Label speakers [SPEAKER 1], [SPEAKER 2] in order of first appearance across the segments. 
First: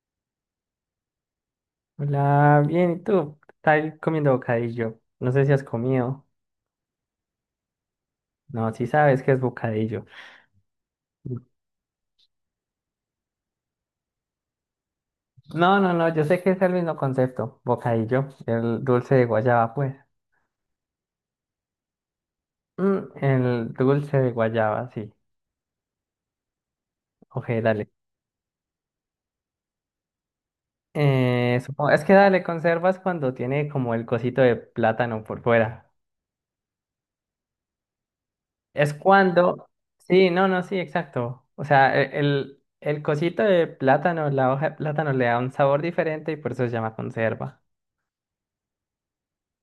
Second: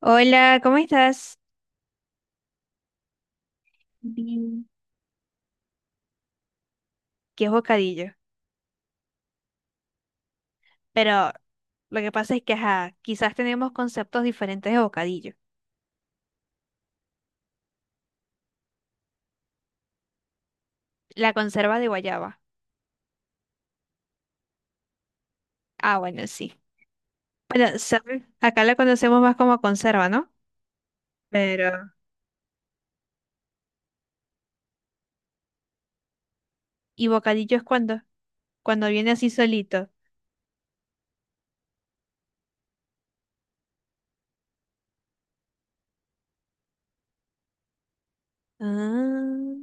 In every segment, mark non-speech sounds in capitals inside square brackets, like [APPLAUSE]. [SPEAKER 1] Hola, ¿cómo estás?
[SPEAKER 2] Hola, bien, ¿y tú? Estás comiendo
[SPEAKER 1] Bien.
[SPEAKER 2] bocadillo. No sé si has comido.
[SPEAKER 1] ¿Qué es bocadillo?
[SPEAKER 2] No, sí sabes que es bocadillo.
[SPEAKER 1] Pero lo que pasa es que, ajá, quizás tenemos conceptos diferentes de bocadillo.
[SPEAKER 2] No, no, no, yo sé que es el mismo concepto. Bocadillo, el dulce de guayaba, pues.
[SPEAKER 1] La conserva de guayaba.
[SPEAKER 2] El dulce de guayaba, sí.
[SPEAKER 1] Ah, bueno, sí.
[SPEAKER 2] Ok,
[SPEAKER 1] Bueno,
[SPEAKER 2] dale.
[SPEAKER 1] ¿sabes? Acá la conocemos más como conserva, ¿no?
[SPEAKER 2] Supongo,
[SPEAKER 1] Pero...
[SPEAKER 2] es que dale, conservas cuando tiene como el cosito de plátano por fuera.
[SPEAKER 1] ¿Y bocadillo es cuando? Cuando
[SPEAKER 2] Es
[SPEAKER 1] viene así
[SPEAKER 2] cuando...
[SPEAKER 1] solito.
[SPEAKER 2] Sí, no, no, sí, exacto. O sea, el cosito de plátano, la hoja de plátano le da un sabor diferente y por eso se llama conserva.
[SPEAKER 1] Ah,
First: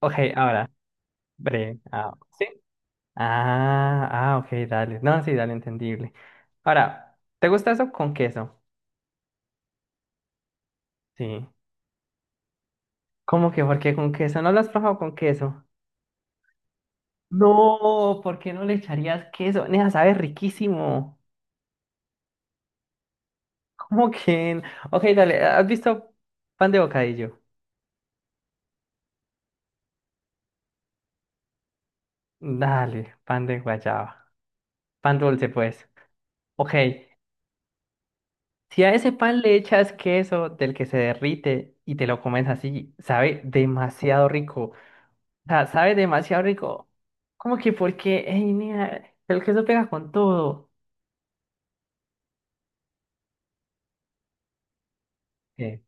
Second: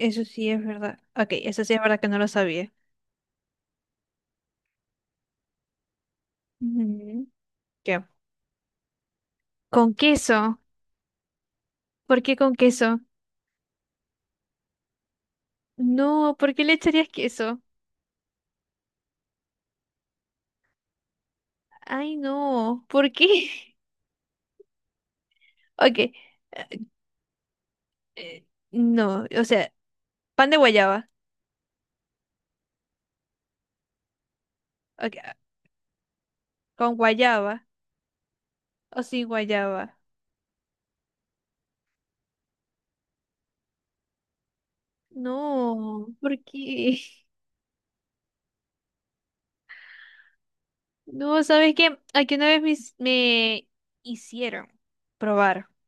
[SPEAKER 2] Ok,
[SPEAKER 1] sí es
[SPEAKER 2] ahora,
[SPEAKER 1] verdad. Ok, eso sí es verdad que no lo
[SPEAKER 2] ¿sí?
[SPEAKER 1] sabía.
[SPEAKER 2] Ok, dale. No, sí, dale, entendible. Ahora,
[SPEAKER 1] Ujú.
[SPEAKER 2] ¿te gusta eso
[SPEAKER 1] ¿Qué?
[SPEAKER 2] con queso?
[SPEAKER 1] ¿Con queso?
[SPEAKER 2] Sí.
[SPEAKER 1] ¿Por qué con queso?
[SPEAKER 2] ¿Cómo que por qué con queso? ¿No lo has probado con queso?
[SPEAKER 1] No, ¿por qué le echarías queso?
[SPEAKER 2] No, ¿por qué no le echarías queso? Nea, sabe riquísimo.
[SPEAKER 1] Ay, no, ¿por qué? [LAUGHS]
[SPEAKER 2] [LAUGHS] ¿Cómo que? Ok, dale, ¿has
[SPEAKER 1] Ok.
[SPEAKER 2] visto pan de bocadillo?
[SPEAKER 1] No, o sea, pan de guayaba.
[SPEAKER 2] Dale, pan de guayaba.
[SPEAKER 1] Ok,
[SPEAKER 2] Pan
[SPEAKER 1] ah,
[SPEAKER 2] dulce, pues. Ok,
[SPEAKER 1] con guayaba
[SPEAKER 2] si a
[SPEAKER 1] o
[SPEAKER 2] ese
[SPEAKER 1] sin
[SPEAKER 2] pan le echas
[SPEAKER 1] guayaba.
[SPEAKER 2] queso del que se derrite y te lo comes así, sabe demasiado rico. O sea, sabe
[SPEAKER 1] No, ¿por
[SPEAKER 2] demasiado rico.
[SPEAKER 1] qué?
[SPEAKER 2] Como que porque, ey, niña, el queso pega con todo.
[SPEAKER 1] No, ¿sabes qué? Aquí una vez me hicieron probar
[SPEAKER 2] ¿Qué?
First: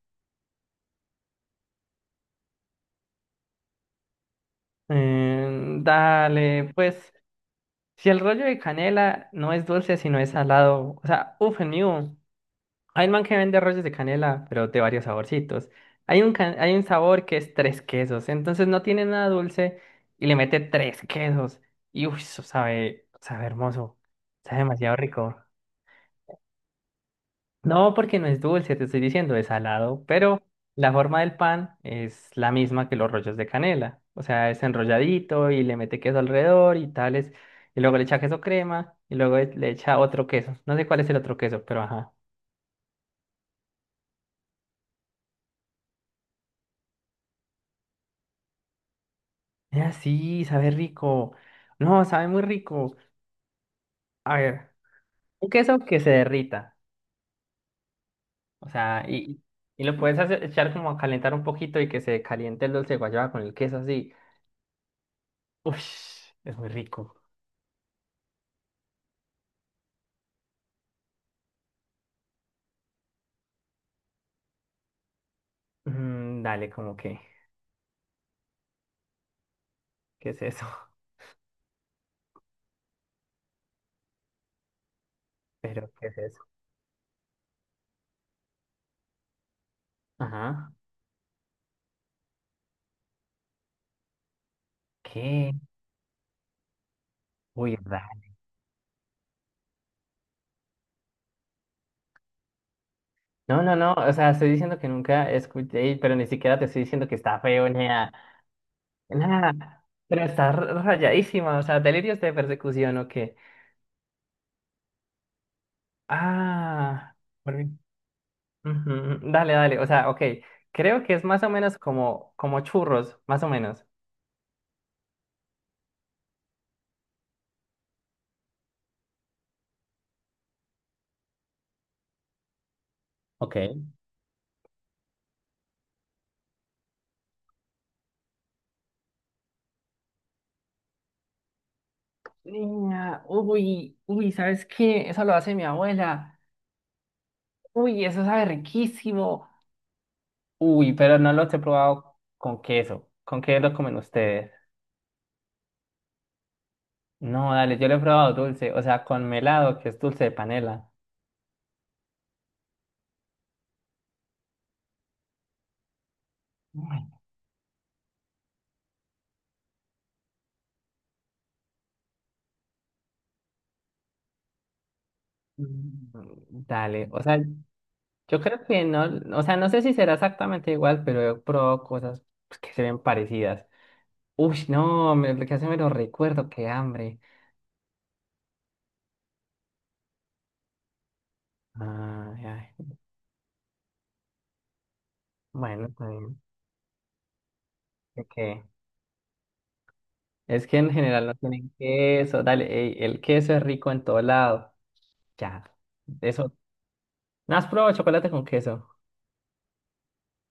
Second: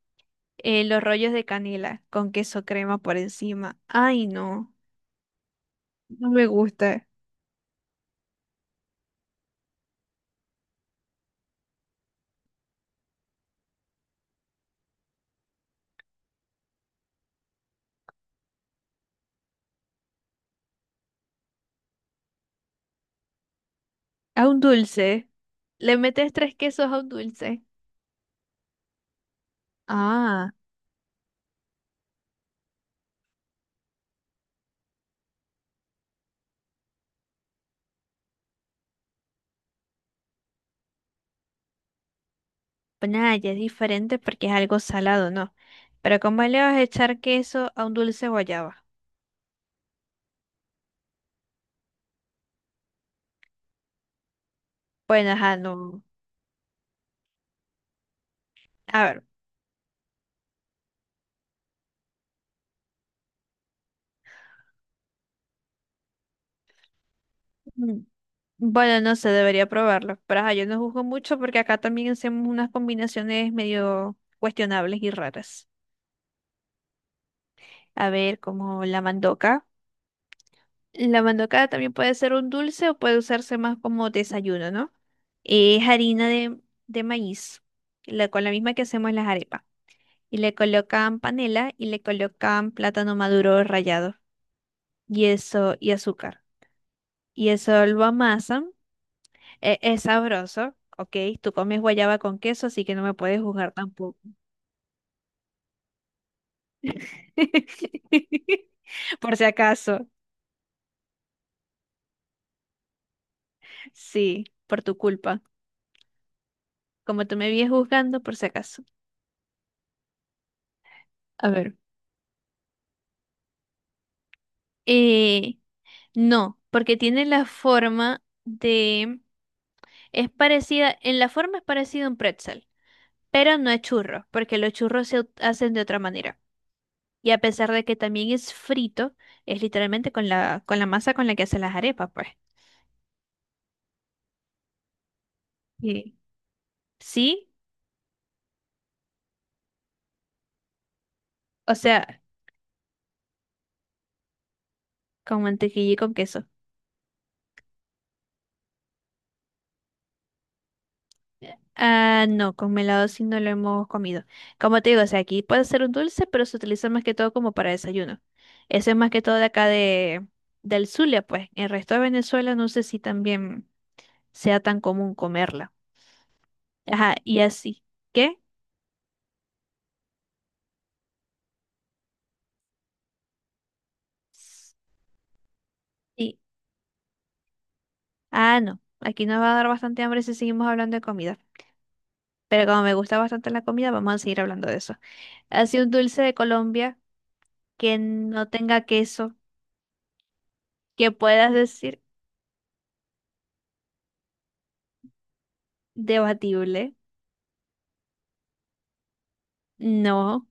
[SPEAKER 1] los rollos de canela con queso crema por encima. Ay, no, no me
[SPEAKER 2] Dale,
[SPEAKER 1] gusta.
[SPEAKER 2] pues, si el rollo de canela no es dulce, sino es salado. O sea, uff, el mío. Hay un man que vende rollos de canela, pero de varios saborcitos. Hay un sabor que es tres quesos, entonces no tiene nada dulce y le mete tres quesos. Y uff, eso sabe, sabe hermoso.
[SPEAKER 1] A
[SPEAKER 2] Sabe
[SPEAKER 1] un
[SPEAKER 2] demasiado
[SPEAKER 1] dulce.
[SPEAKER 2] rico.
[SPEAKER 1] Le metes tres quesos a un dulce.
[SPEAKER 2] No, porque no es dulce, te estoy diciendo, es salado, pero
[SPEAKER 1] Ah,
[SPEAKER 2] la forma del pan es la misma que los rollos de canela. O sea, es enrolladito y le mete queso alrededor y tales. Y luego le echa queso crema y luego le echa otro queso. No sé cuál es el otro queso, pero ajá.
[SPEAKER 1] pues nada, ya es diferente porque es algo salado, ¿no? Pero ¿cómo le vas a echar queso a un dulce guayaba?
[SPEAKER 2] Ah, sí, sabe rico. No, sabe muy rico. A ver,
[SPEAKER 1] Bueno,
[SPEAKER 2] un
[SPEAKER 1] ajá,
[SPEAKER 2] queso que
[SPEAKER 1] no.
[SPEAKER 2] se derrita. O
[SPEAKER 1] A
[SPEAKER 2] sea,
[SPEAKER 1] ver.
[SPEAKER 2] y lo puedes echar como a calentar un poquito y que se caliente el dulce de guayaba con el queso así. Uff, es muy rico.
[SPEAKER 1] mm, Bueno, no sé, debería probarlo. Pero ajá, yo no juzgo mucho porque acá también hacemos unas combinaciones medio cuestionables y raras.
[SPEAKER 2] Mm, dale, como que.
[SPEAKER 1] A ver, como la mandoca.
[SPEAKER 2] ¿Qué es eso? [LAUGHS]
[SPEAKER 1] La mandoca también puede ser un dulce o puede usarse más como desayuno, ¿no? Es
[SPEAKER 2] ¿Pero qué es
[SPEAKER 1] harina
[SPEAKER 2] eso?
[SPEAKER 1] de maíz, con la misma que hacemos las arepas. Y le
[SPEAKER 2] Ajá.
[SPEAKER 1] colocan panela y le colocan plátano maduro rallado y
[SPEAKER 2] ¿Qué?
[SPEAKER 1] eso, y azúcar. Y
[SPEAKER 2] Uy,
[SPEAKER 1] eso lo
[SPEAKER 2] raro.
[SPEAKER 1] amasan. Es sabroso, ok. Tú comes guayaba con queso, así que no me puedes
[SPEAKER 2] No,
[SPEAKER 1] juzgar
[SPEAKER 2] no, no. O
[SPEAKER 1] tampoco.
[SPEAKER 2] sea, estoy diciendo que nunca escuché, pero ni siquiera te estoy diciendo que está feo ni nada.
[SPEAKER 1] [LAUGHS] Por si
[SPEAKER 2] Nada.
[SPEAKER 1] acaso.
[SPEAKER 2] Pero está rayadísima. O sea, delirios de persecución o qué.
[SPEAKER 1] Sí, por tu culpa.
[SPEAKER 2] Ah.
[SPEAKER 1] Como tú me
[SPEAKER 2] Por
[SPEAKER 1] vienes
[SPEAKER 2] mí.
[SPEAKER 1] juzgando, por si acaso.
[SPEAKER 2] Ujú, dale, dale. O sea, ok. Creo que es más
[SPEAKER 1] A
[SPEAKER 2] o
[SPEAKER 1] ver.
[SPEAKER 2] menos como churros, más o menos.
[SPEAKER 1] Eh, no, porque tiene la forma de... Es parecida, en la forma es parecida a un pretzel,
[SPEAKER 2] Ok.
[SPEAKER 1] pero no es churro, porque los churros hacen de otra manera. Y a pesar de que también es frito, es literalmente con con la masa con la que hacen las arepas, pues.
[SPEAKER 2] Niña, uy, uy, ¿sabes qué? Eso lo hace mi
[SPEAKER 1] Sí.
[SPEAKER 2] abuela.
[SPEAKER 1] Sí,
[SPEAKER 2] Uy, eso sabe riquísimo. Uy, pero no los he
[SPEAKER 1] o
[SPEAKER 2] probado
[SPEAKER 1] sea,
[SPEAKER 2] con queso. ¿Con qué los comen ustedes?
[SPEAKER 1] con mantequilla y con queso.
[SPEAKER 2] No, dale, yo lo he probado dulce, o sea, con melado, que es dulce de panela.
[SPEAKER 1] Ah, no, con melado sí no lo hemos comido. Como te digo, o sea, aquí puede ser un dulce, pero se utiliza más
[SPEAKER 2] Ay.
[SPEAKER 1] que todo como para desayuno. Eso es más que todo de acá del Zulia, pues. El resto de Venezuela no sé si también sea tan común comerla.
[SPEAKER 2] Mm, dale,
[SPEAKER 1] Ajá,
[SPEAKER 2] o sea,
[SPEAKER 1] y así. ¿Qué?
[SPEAKER 2] yo creo que no, o sea, no sé si será exactamente igual, pero he probado cosas pues, que se ven parecidas. Uy, no, me, lo que hace me lo
[SPEAKER 1] Sí.
[SPEAKER 2] recuerdo, qué hambre.
[SPEAKER 1] Ah, no. Aquí nos va a dar bastante hambre si seguimos hablando de comida.
[SPEAKER 2] Ay,
[SPEAKER 1] Pero
[SPEAKER 2] ay.
[SPEAKER 1] como me gusta bastante la comida, vamos a seguir hablando de eso. Así
[SPEAKER 2] Bueno,
[SPEAKER 1] un
[SPEAKER 2] está
[SPEAKER 1] dulce de
[SPEAKER 2] bien.
[SPEAKER 1] Colombia que no
[SPEAKER 2] Ok.
[SPEAKER 1] tenga queso,
[SPEAKER 2] Es que en
[SPEAKER 1] que
[SPEAKER 2] general no
[SPEAKER 1] puedas
[SPEAKER 2] tienen
[SPEAKER 1] decir
[SPEAKER 2] queso, dale, ey, el queso es rico en todo lado. Ya, eso
[SPEAKER 1] debatible.
[SPEAKER 2] ¿no has probado chocolate con queso?
[SPEAKER 1] No,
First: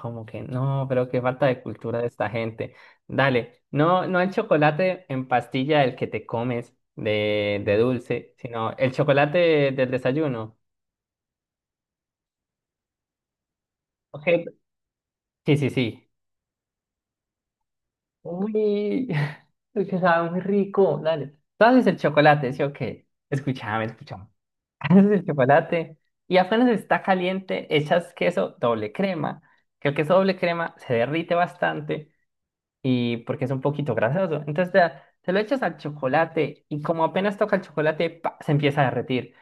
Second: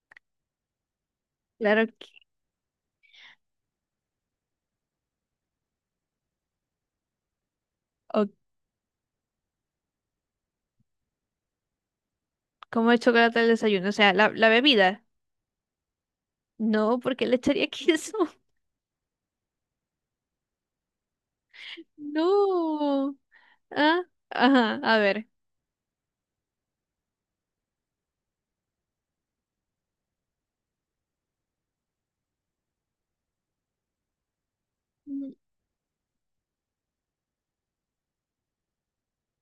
[SPEAKER 2] Como que no, pero qué falta de
[SPEAKER 1] claro
[SPEAKER 2] cultura
[SPEAKER 1] que.
[SPEAKER 2] de esta gente. Dale, no, no el chocolate en pastilla el que te comes de
[SPEAKER 1] O
[SPEAKER 2] dulce, sino el chocolate del desayuno.
[SPEAKER 1] como el chocolate al desayuno, o sea,
[SPEAKER 2] Ok,
[SPEAKER 1] la bebida.
[SPEAKER 2] sí, sí, sí.
[SPEAKER 1] No, porque le echaría queso. [LAUGHS]
[SPEAKER 2] Uy, [LAUGHS] es que sabe muy rico, dale. Tú haces el chocolate, sí, ok.
[SPEAKER 1] No.
[SPEAKER 2] Escúchame,
[SPEAKER 1] Ah,
[SPEAKER 2] escúchame. [LAUGHS]
[SPEAKER 1] ajá, a
[SPEAKER 2] Haces el
[SPEAKER 1] ver.
[SPEAKER 2] chocolate y apenas está caliente, echas queso doble crema, que el queso doble crema se derrite bastante. Y porque es un poquito grasoso. Te
[SPEAKER 1] Mm.
[SPEAKER 2] lo echas al chocolate y como apenas toca el chocolate, pa, se empieza a derretir.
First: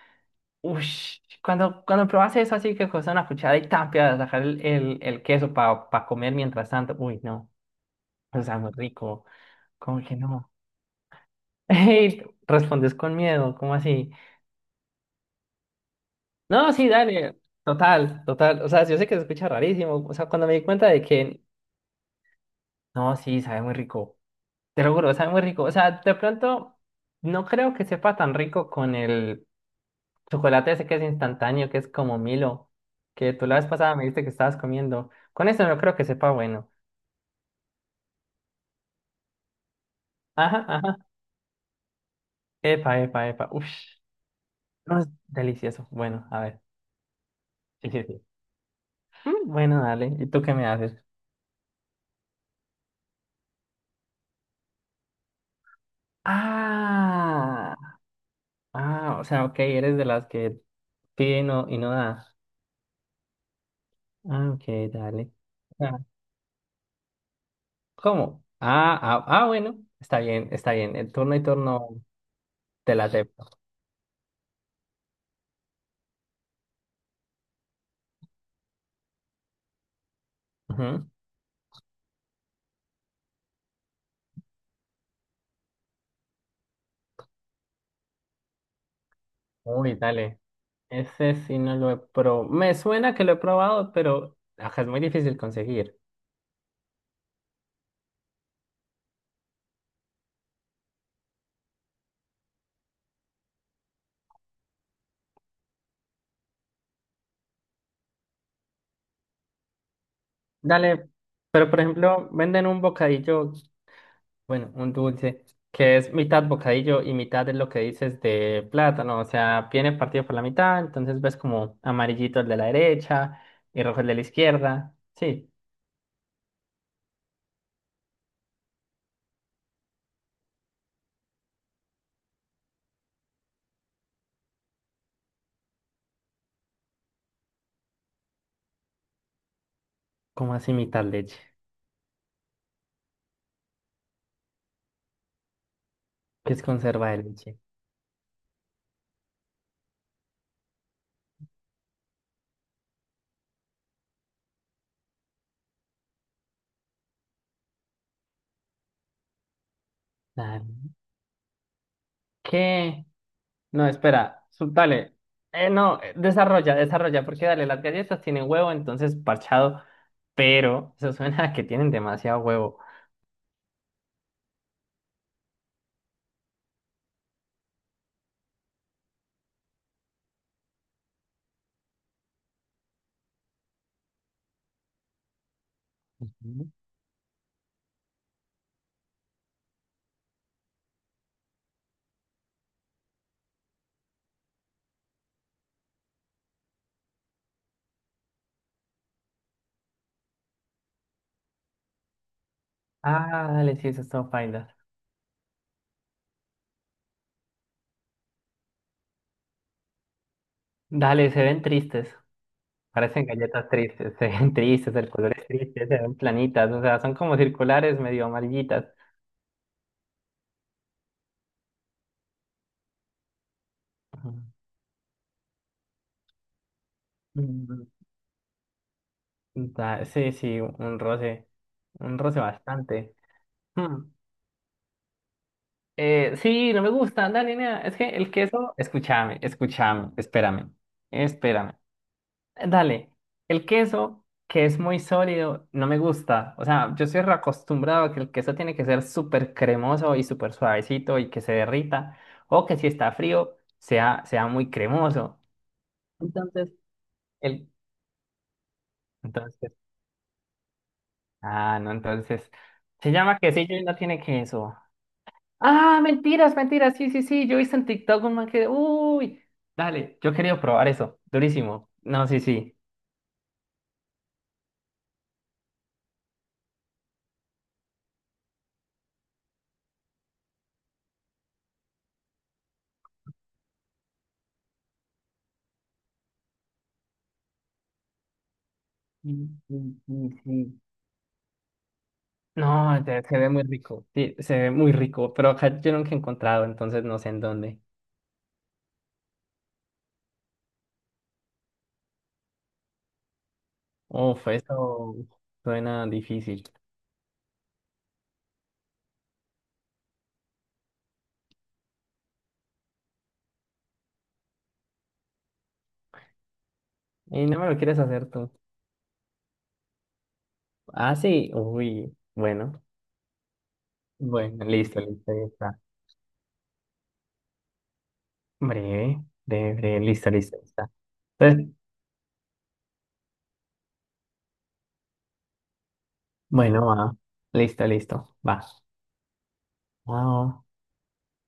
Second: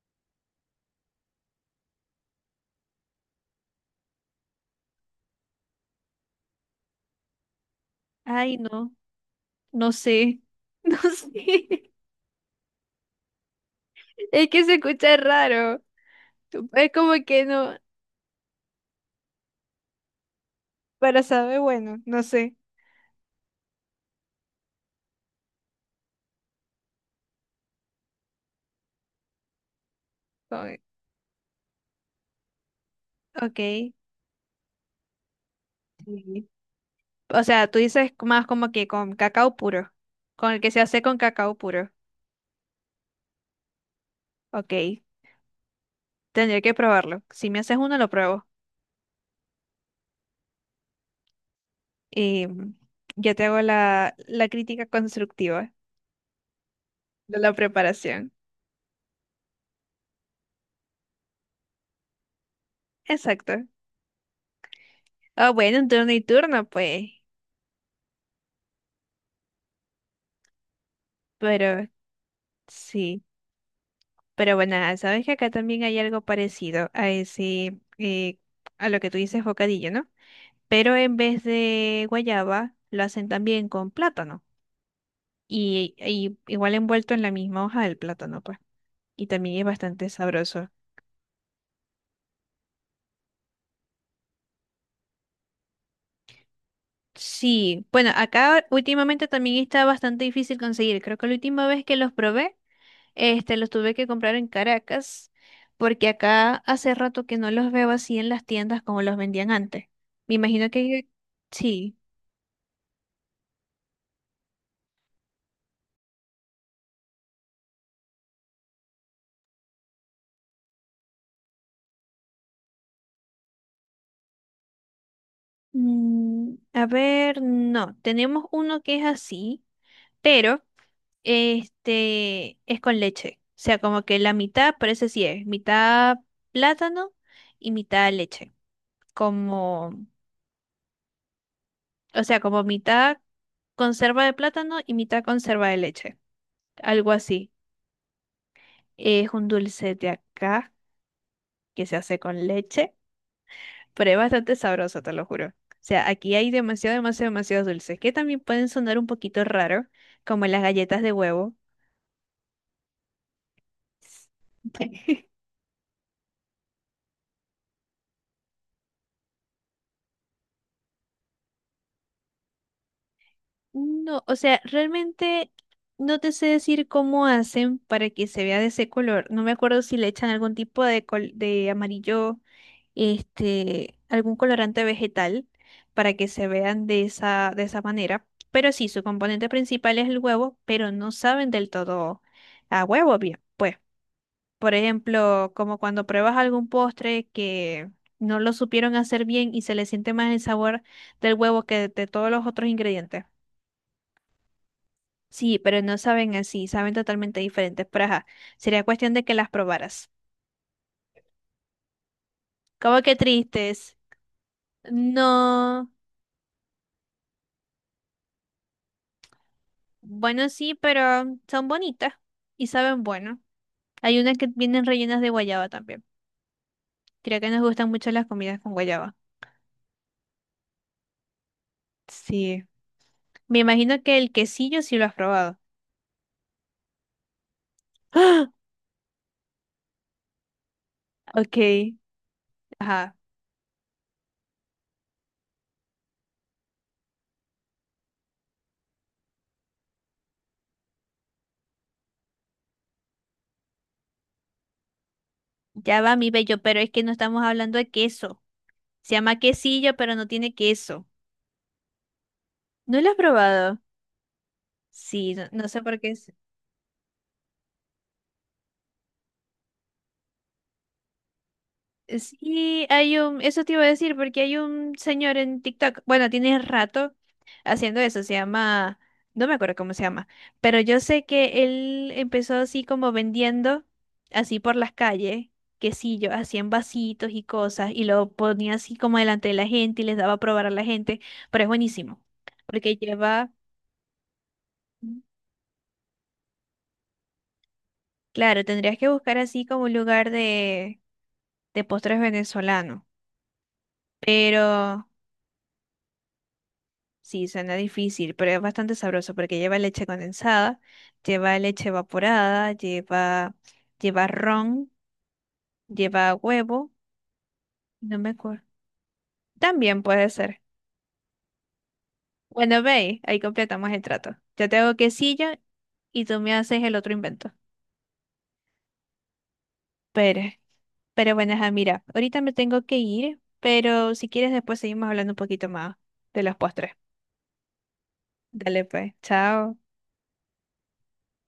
[SPEAKER 2] Ush, cuando probas eso así que coges una cuchara y tapias, dejar el queso para comer mientras tanto. Uy, no, o
[SPEAKER 1] Ay,
[SPEAKER 2] sea, muy
[SPEAKER 1] no,
[SPEAKER 2] rico.
[SPEAKER 1] no
[SPEAKER 2] ¿Cómo que
[SPEAKER 1] sé.
[SPEAKER 2] no?
[SPEAKER 1] [LAUGHS] No
[SPEAKER 2] [LAUGHS]
[SPEAKER 1] sé.
[SPEAKER 2] Ey, respondes con miedo, ¿cómo así?
[SPEAKER 1] Es que se escucha raro.
[SPEAKER 2] No, sí,
[SPEAKER 1] Es como
[SPEAKER 2] dale,
[SPEAKER 1] que no.
[SPEAKER 2] total, total. O sea, yo sé que se escucha rarísimo. O sea, cuando me di cuenta de
[SPEAKER 1] Para
[SPEAKER 2] que,
[SPEAKER 1] saber, bueno, no sé.
[SPEAKER 2] no, sí, sabe muy rico. Te lo juro, sabe muy rico. O sea, de pronto no creo que sepa tan rico con el
[SPEAKER 1] Como-
[SPEAKER 2] chocolate
[SPEAKER 1] que,
[SPEAKER 2] ese que es instantáneo, que es como Milo, que tú la vez
[SPEAKER 1] ok.
[SPEAKER 2] pasada me dijiste que estabas comiendo. Con eso no creo que sepa
[SPEAKER 1] Sí.
[SPEAKER 2] bueno.
[SPEAKER 1] O sea, tú dices más como que con cacao puro. Con el
[SPEAKER 2] Ajá,
[SPEAKER 1] que se
[SPEAKER 2] ajá.
[SPEAKER 1] hace con cacao puro.
[SPEAKER 2] Epa, epa, epa. Uf, no
[SPEAKER 1] Ok.
[SPEAKER 2] es delicioso. Bueno, a
[SPEAKER 1] Tendría
[SPEAKER 2] ver.
[SPEAKER 1] que
[SPEAKER 2] [LAUGHS]
[SPEAKER 1] probarlo. Si me haces
[SPEAKER 2] Sí,
[SPEAKER 1] uno,
[SPEAKER 2] sí,
[SPEAKER 1] lo
[SPEAKER 2] sí.
[SPEAKER 1] pruebo.
[SPEAKER 2] Mm, bueno, dale. ¿Y tú qué me haces?
[SPEAKER 1] Y ya te hago la crítica constructiva de la
[SPEAKER 2] Ah,
[SPEAKER 1] preparación.
[SPEAKER 2] o sea, ok, eres de las que pide y no da.
[SPEAKER 1] Exacto.
[SPEAKER 2] Ah, ok, dale.
[SPEAKER 1] Ah, bueno, un
[SPEAKER 2] Ah.
[SPEAKER 1] turno y turno, pues.
[SPEAKER 2] ¿Cómo? Bueno, está bien, está bien. El turno y
[SPEAKER 1] Pero
[SPEAKER 2] turno te la
[SPEAKER 1] sí.
[SPEAKER 2] acepto.
[SPEAKER 1] Pero bueno, sabes que acá también hay algo parecido a ese, a lo que tú dices bocadillo, ¿no? Pero
[SPEAKER 2] Ujú.
[SPEAKER 1] en vez de guayaba, lo hacen también con plátano. Y igual envuelto en la misma hoja del plátano, pues. Y también es
[SPEAKER 2] Uy,
[SPEAKER 1] bastante
[SPEAKER 2] dale.
[SPEAKER 1] sabroso.
[SPEAKER 2] Ese sí no lo he probado. Me suena que lo he probado, pero ajá, es muy difícil conseguir.
[SPEAKER 1] Sí, bueno, acá últimamente también está bastante difícil conseguir. Creo que la última vez que los probé, este, los tuve que comprar en Caracas, porque acá hace rato que no los veo así en las tiendas como los vendían antes. Me imagino que
[SPEAKER 2] Dale, pero por
[SPEAKER 1] sí.
[SPEAKER 2] ejemplo, venden un bocadillo, bueno, un dulce, que es mitad bocadillo y mitad es lo que dices de plátano. O sea, viene partido por la mitad, entonces ves como amarillito el de la derecha y rojo el de la izquierda. Sí,
[SPEAKER 1] Mm, a ver, no, tenemos uno que es así, pero este es con leche. O sea, como que la mitad parece sí es, mitad plátano y mitad leche. Como,
[SPEAKER 2] como así mitad leche,
[SPEAKER 1] o sea, como mitad conserva de plátano y mitad conserva de leche.
[SPEAKER 2] que es conserva
[SPEAKER 1] Algo
[SPEAKER 2] de
[SPEAKER 1] así.
[SPEAKER 2] leche.
[SPEAKER 1] Es un dulce de acá que se hace con leche, pero es bastante sabroso, te lo juro. O sea, aquí hay demasiado, demasiado, demasiados dulces que también pueden sonar un poquito raro, como las
[SPEAKER 2] Dale.
[SPEAKER 1] galletas de huevo.
[SPEAKER 2] ¿Qué? No, espera, dale.
[SPEAKER 1] [LAUGHS]
[SPEAKER 2] No, desarrolla, desarrolla, porque dale, las galletas tienen huevo, entonces parchado, pero eso suena a que tienen demasiado huevo.
[SPEAKER 1] No, o sea, realmente no te sé decir cómo hacen para que se vea de ese color. No me acuerdo si le echan algún tipo de amarillo, este, algún colorante vegetal para que se
[SPEAKER 2] Ujú.
[SPEAKER 1] vean de de esa manera. Pero sí, su componente principal es el huevo, pero no saben del todo a huevo bien. Pues, por ejemplo, como cuando pruebas algún postre que no lo supieron hacer bien y se le siente más el sabor del huevo que de todos los otros ingredientes.
[SPEAKER 2] Ah, dale, sí, eso es todo paila.
[SPEAKER 1] Sí, pero no saben así, saben totalmente diferentes. Pero ajá, sería cuestión de que las probaras.
[SPEAKER 2] Dale, se ven tristes,
[SPEAKER 1] ¿Cómo que
[SPEAKER 2] parecen galletas
[SPEAKER 1] tristes?
[SPEAKER 2] tristes, [LAUGHS] se ven tristes, el color es triste,
[SPEAKER 1] No.
[SPEAKER 2] se ven planitas, o sea, son como circulares, medio amarillitas.
[SPEAKER 1] Bueno, sí, pero son bonitas y saben bueno. Hay
[SPEAKER 2] Ujú.
[SPEAKER 1] unas que vienen rellenas de guayaba también. Creo que nos
[SPEAKER 2] Mm,
[SPEAKER 1] gustan mucho las comidas con guayaba.
[SPEAKER 2] sí, sí, un roce
[SPEAKER 1] Sí.
[SPEAKER 2] bastante.
[SPEAKER 1] Me
[SPEAKER 2] Hmm.
[SPEAKER 1] imagino que el quesillo sí lo has probado.
[SPEAKER 2] Sí, no me gusta, dale, nena. Es que
[SPEAKER 1] [GASPS]
[SPEAKER 2] el
[SPEAKER 1] ¡Ah!
[SPEAKER 2] queso, escúchame, escúchame, espérame, espérame.
[SPEAKER 1] Ok.
[SPEAKER 2] Dale,
[SPEAKER 1] Ajá.
[SPEAKER 2] el queso que es muy sólido, no me gusta. O sea, yo estoy acostumbrado a que el queso tiene que ser súper cremoso y súper suavecito y que se derrita, o que si está frío, sea muy cremoso.
[SPEAKER 1] Ya va mi bello,
[SPEAKER 2] Entonces,
[SPEAKER 1] pero es que no estamos
[SPEAKER 2] el,
[SPEAKER 1] hablando de queso. Se llama
[SPEAKER 2] entonces,
[SPEAKER 1] quesillo, pero no tiene queso.
[SPEAKER 2] ah, no, entonces,
[SPEAKER 1] ¿No lo
[SPEAKER 2] se
[SPEAKER 1] has
[SPEAKER 2] llama quesillo
[SPEAKER 1] probado?
[SPEAKER 2] y no tiene queso.
[SPEAKER 1] Sí, no, no sé por
[SPEAKER 2] Ah,
[SPEAKER 1] qué.
[SPEAKER 2] mentiras, mentiras. Sí, sí, sí. Yo hice en TikTok un man que. Uy, dale, yo quería probar eso. Durísimo. No, sí, sí.
[SPEAKER 1] Sí, hay un, eso te iba a decir, porque hay un señor en TikTok, bueno, tiene rato haciendo eso, se llama, no me acuerdo cómo se llama, pero yo sé que él empezó así como vendiendo, así por las calles, quesillo, así en vasitos y cosas, y lo ponía así como delante
[SPEAKER 2] Sí,
[SPEAKER 1] de la
[SPEAKER 2] sí,
[SPEAKER 1] gente y les daba a
[SPEAKER 2] sí,
[SPEAKER 1] probar a
[SPEAKER 2] sí.
[SPEAKER 1] la gente, pero es buenísimo, porque
[SPEAKER 2] No, se ve
[SPEAKER 1] lleva,
[SPEAKER 2] muy rico. Sí, se ve muy rico. Pero acá yo nunca he encontrado, entonces no sé en dónde.
[SPEAKER 1] claro, tendrías que buscar así como un lugar de postres venezolanos,
[SPEAKER 2] Uf,
[SPEAKER 1] pero...
[SPEAKER 2] eso suena difícil.
[SPEAKER 1] Sí, suena difícil, pero es bastante sabroso porque lleva leche condensada, lleva leche evaporada, lleva, lleva ron, lleva huevo,
[SPEAKER 2] Y no me lo quieres
[SPEAKER 1] no
[SPEAKER 2] hacer
[SPEAKER 1] me
[SPEAKER 2] tú.
[SPEAKER 1] acuerdo. También puede ser.
[SPEAKER 2] Ah, sí. Uy,
[SPEAKER 1] Bueno,
[SPEAKER 2] bueno.
[SPEAKER 1] ve, ahí completamos el trato.
[SPEAKER 2] Bueno,
[SPEAKER 1] Yo te hago
[SPEAKER 2] listo, listo, ya
[SPEAKER 1] quesillo
[SPEAKER 2] está.
[SPEAKER 1] y tú me haces el otro invento.
[SPEAKER 2] Breve, breve, breve. Listo,
[SPEAKER 1] Pero,
[SPEAKER 2] listo, ya está.
[SPEAKER 1] pero bueno, ajá,
[SPEAKER 2] Entonces,
[SPEAKER 1] mira, ahorita me tengo que ir, pero si quieres después seguimos hablando un poquito más de los
[SPEAKER 2] bueno,
[SPEAKER 1] postres.
[SPEAKER 2] va. Listo, listo. Va.
[SPEAKER 1] Dale pues, chao.
[SPEAKER 2] Wow.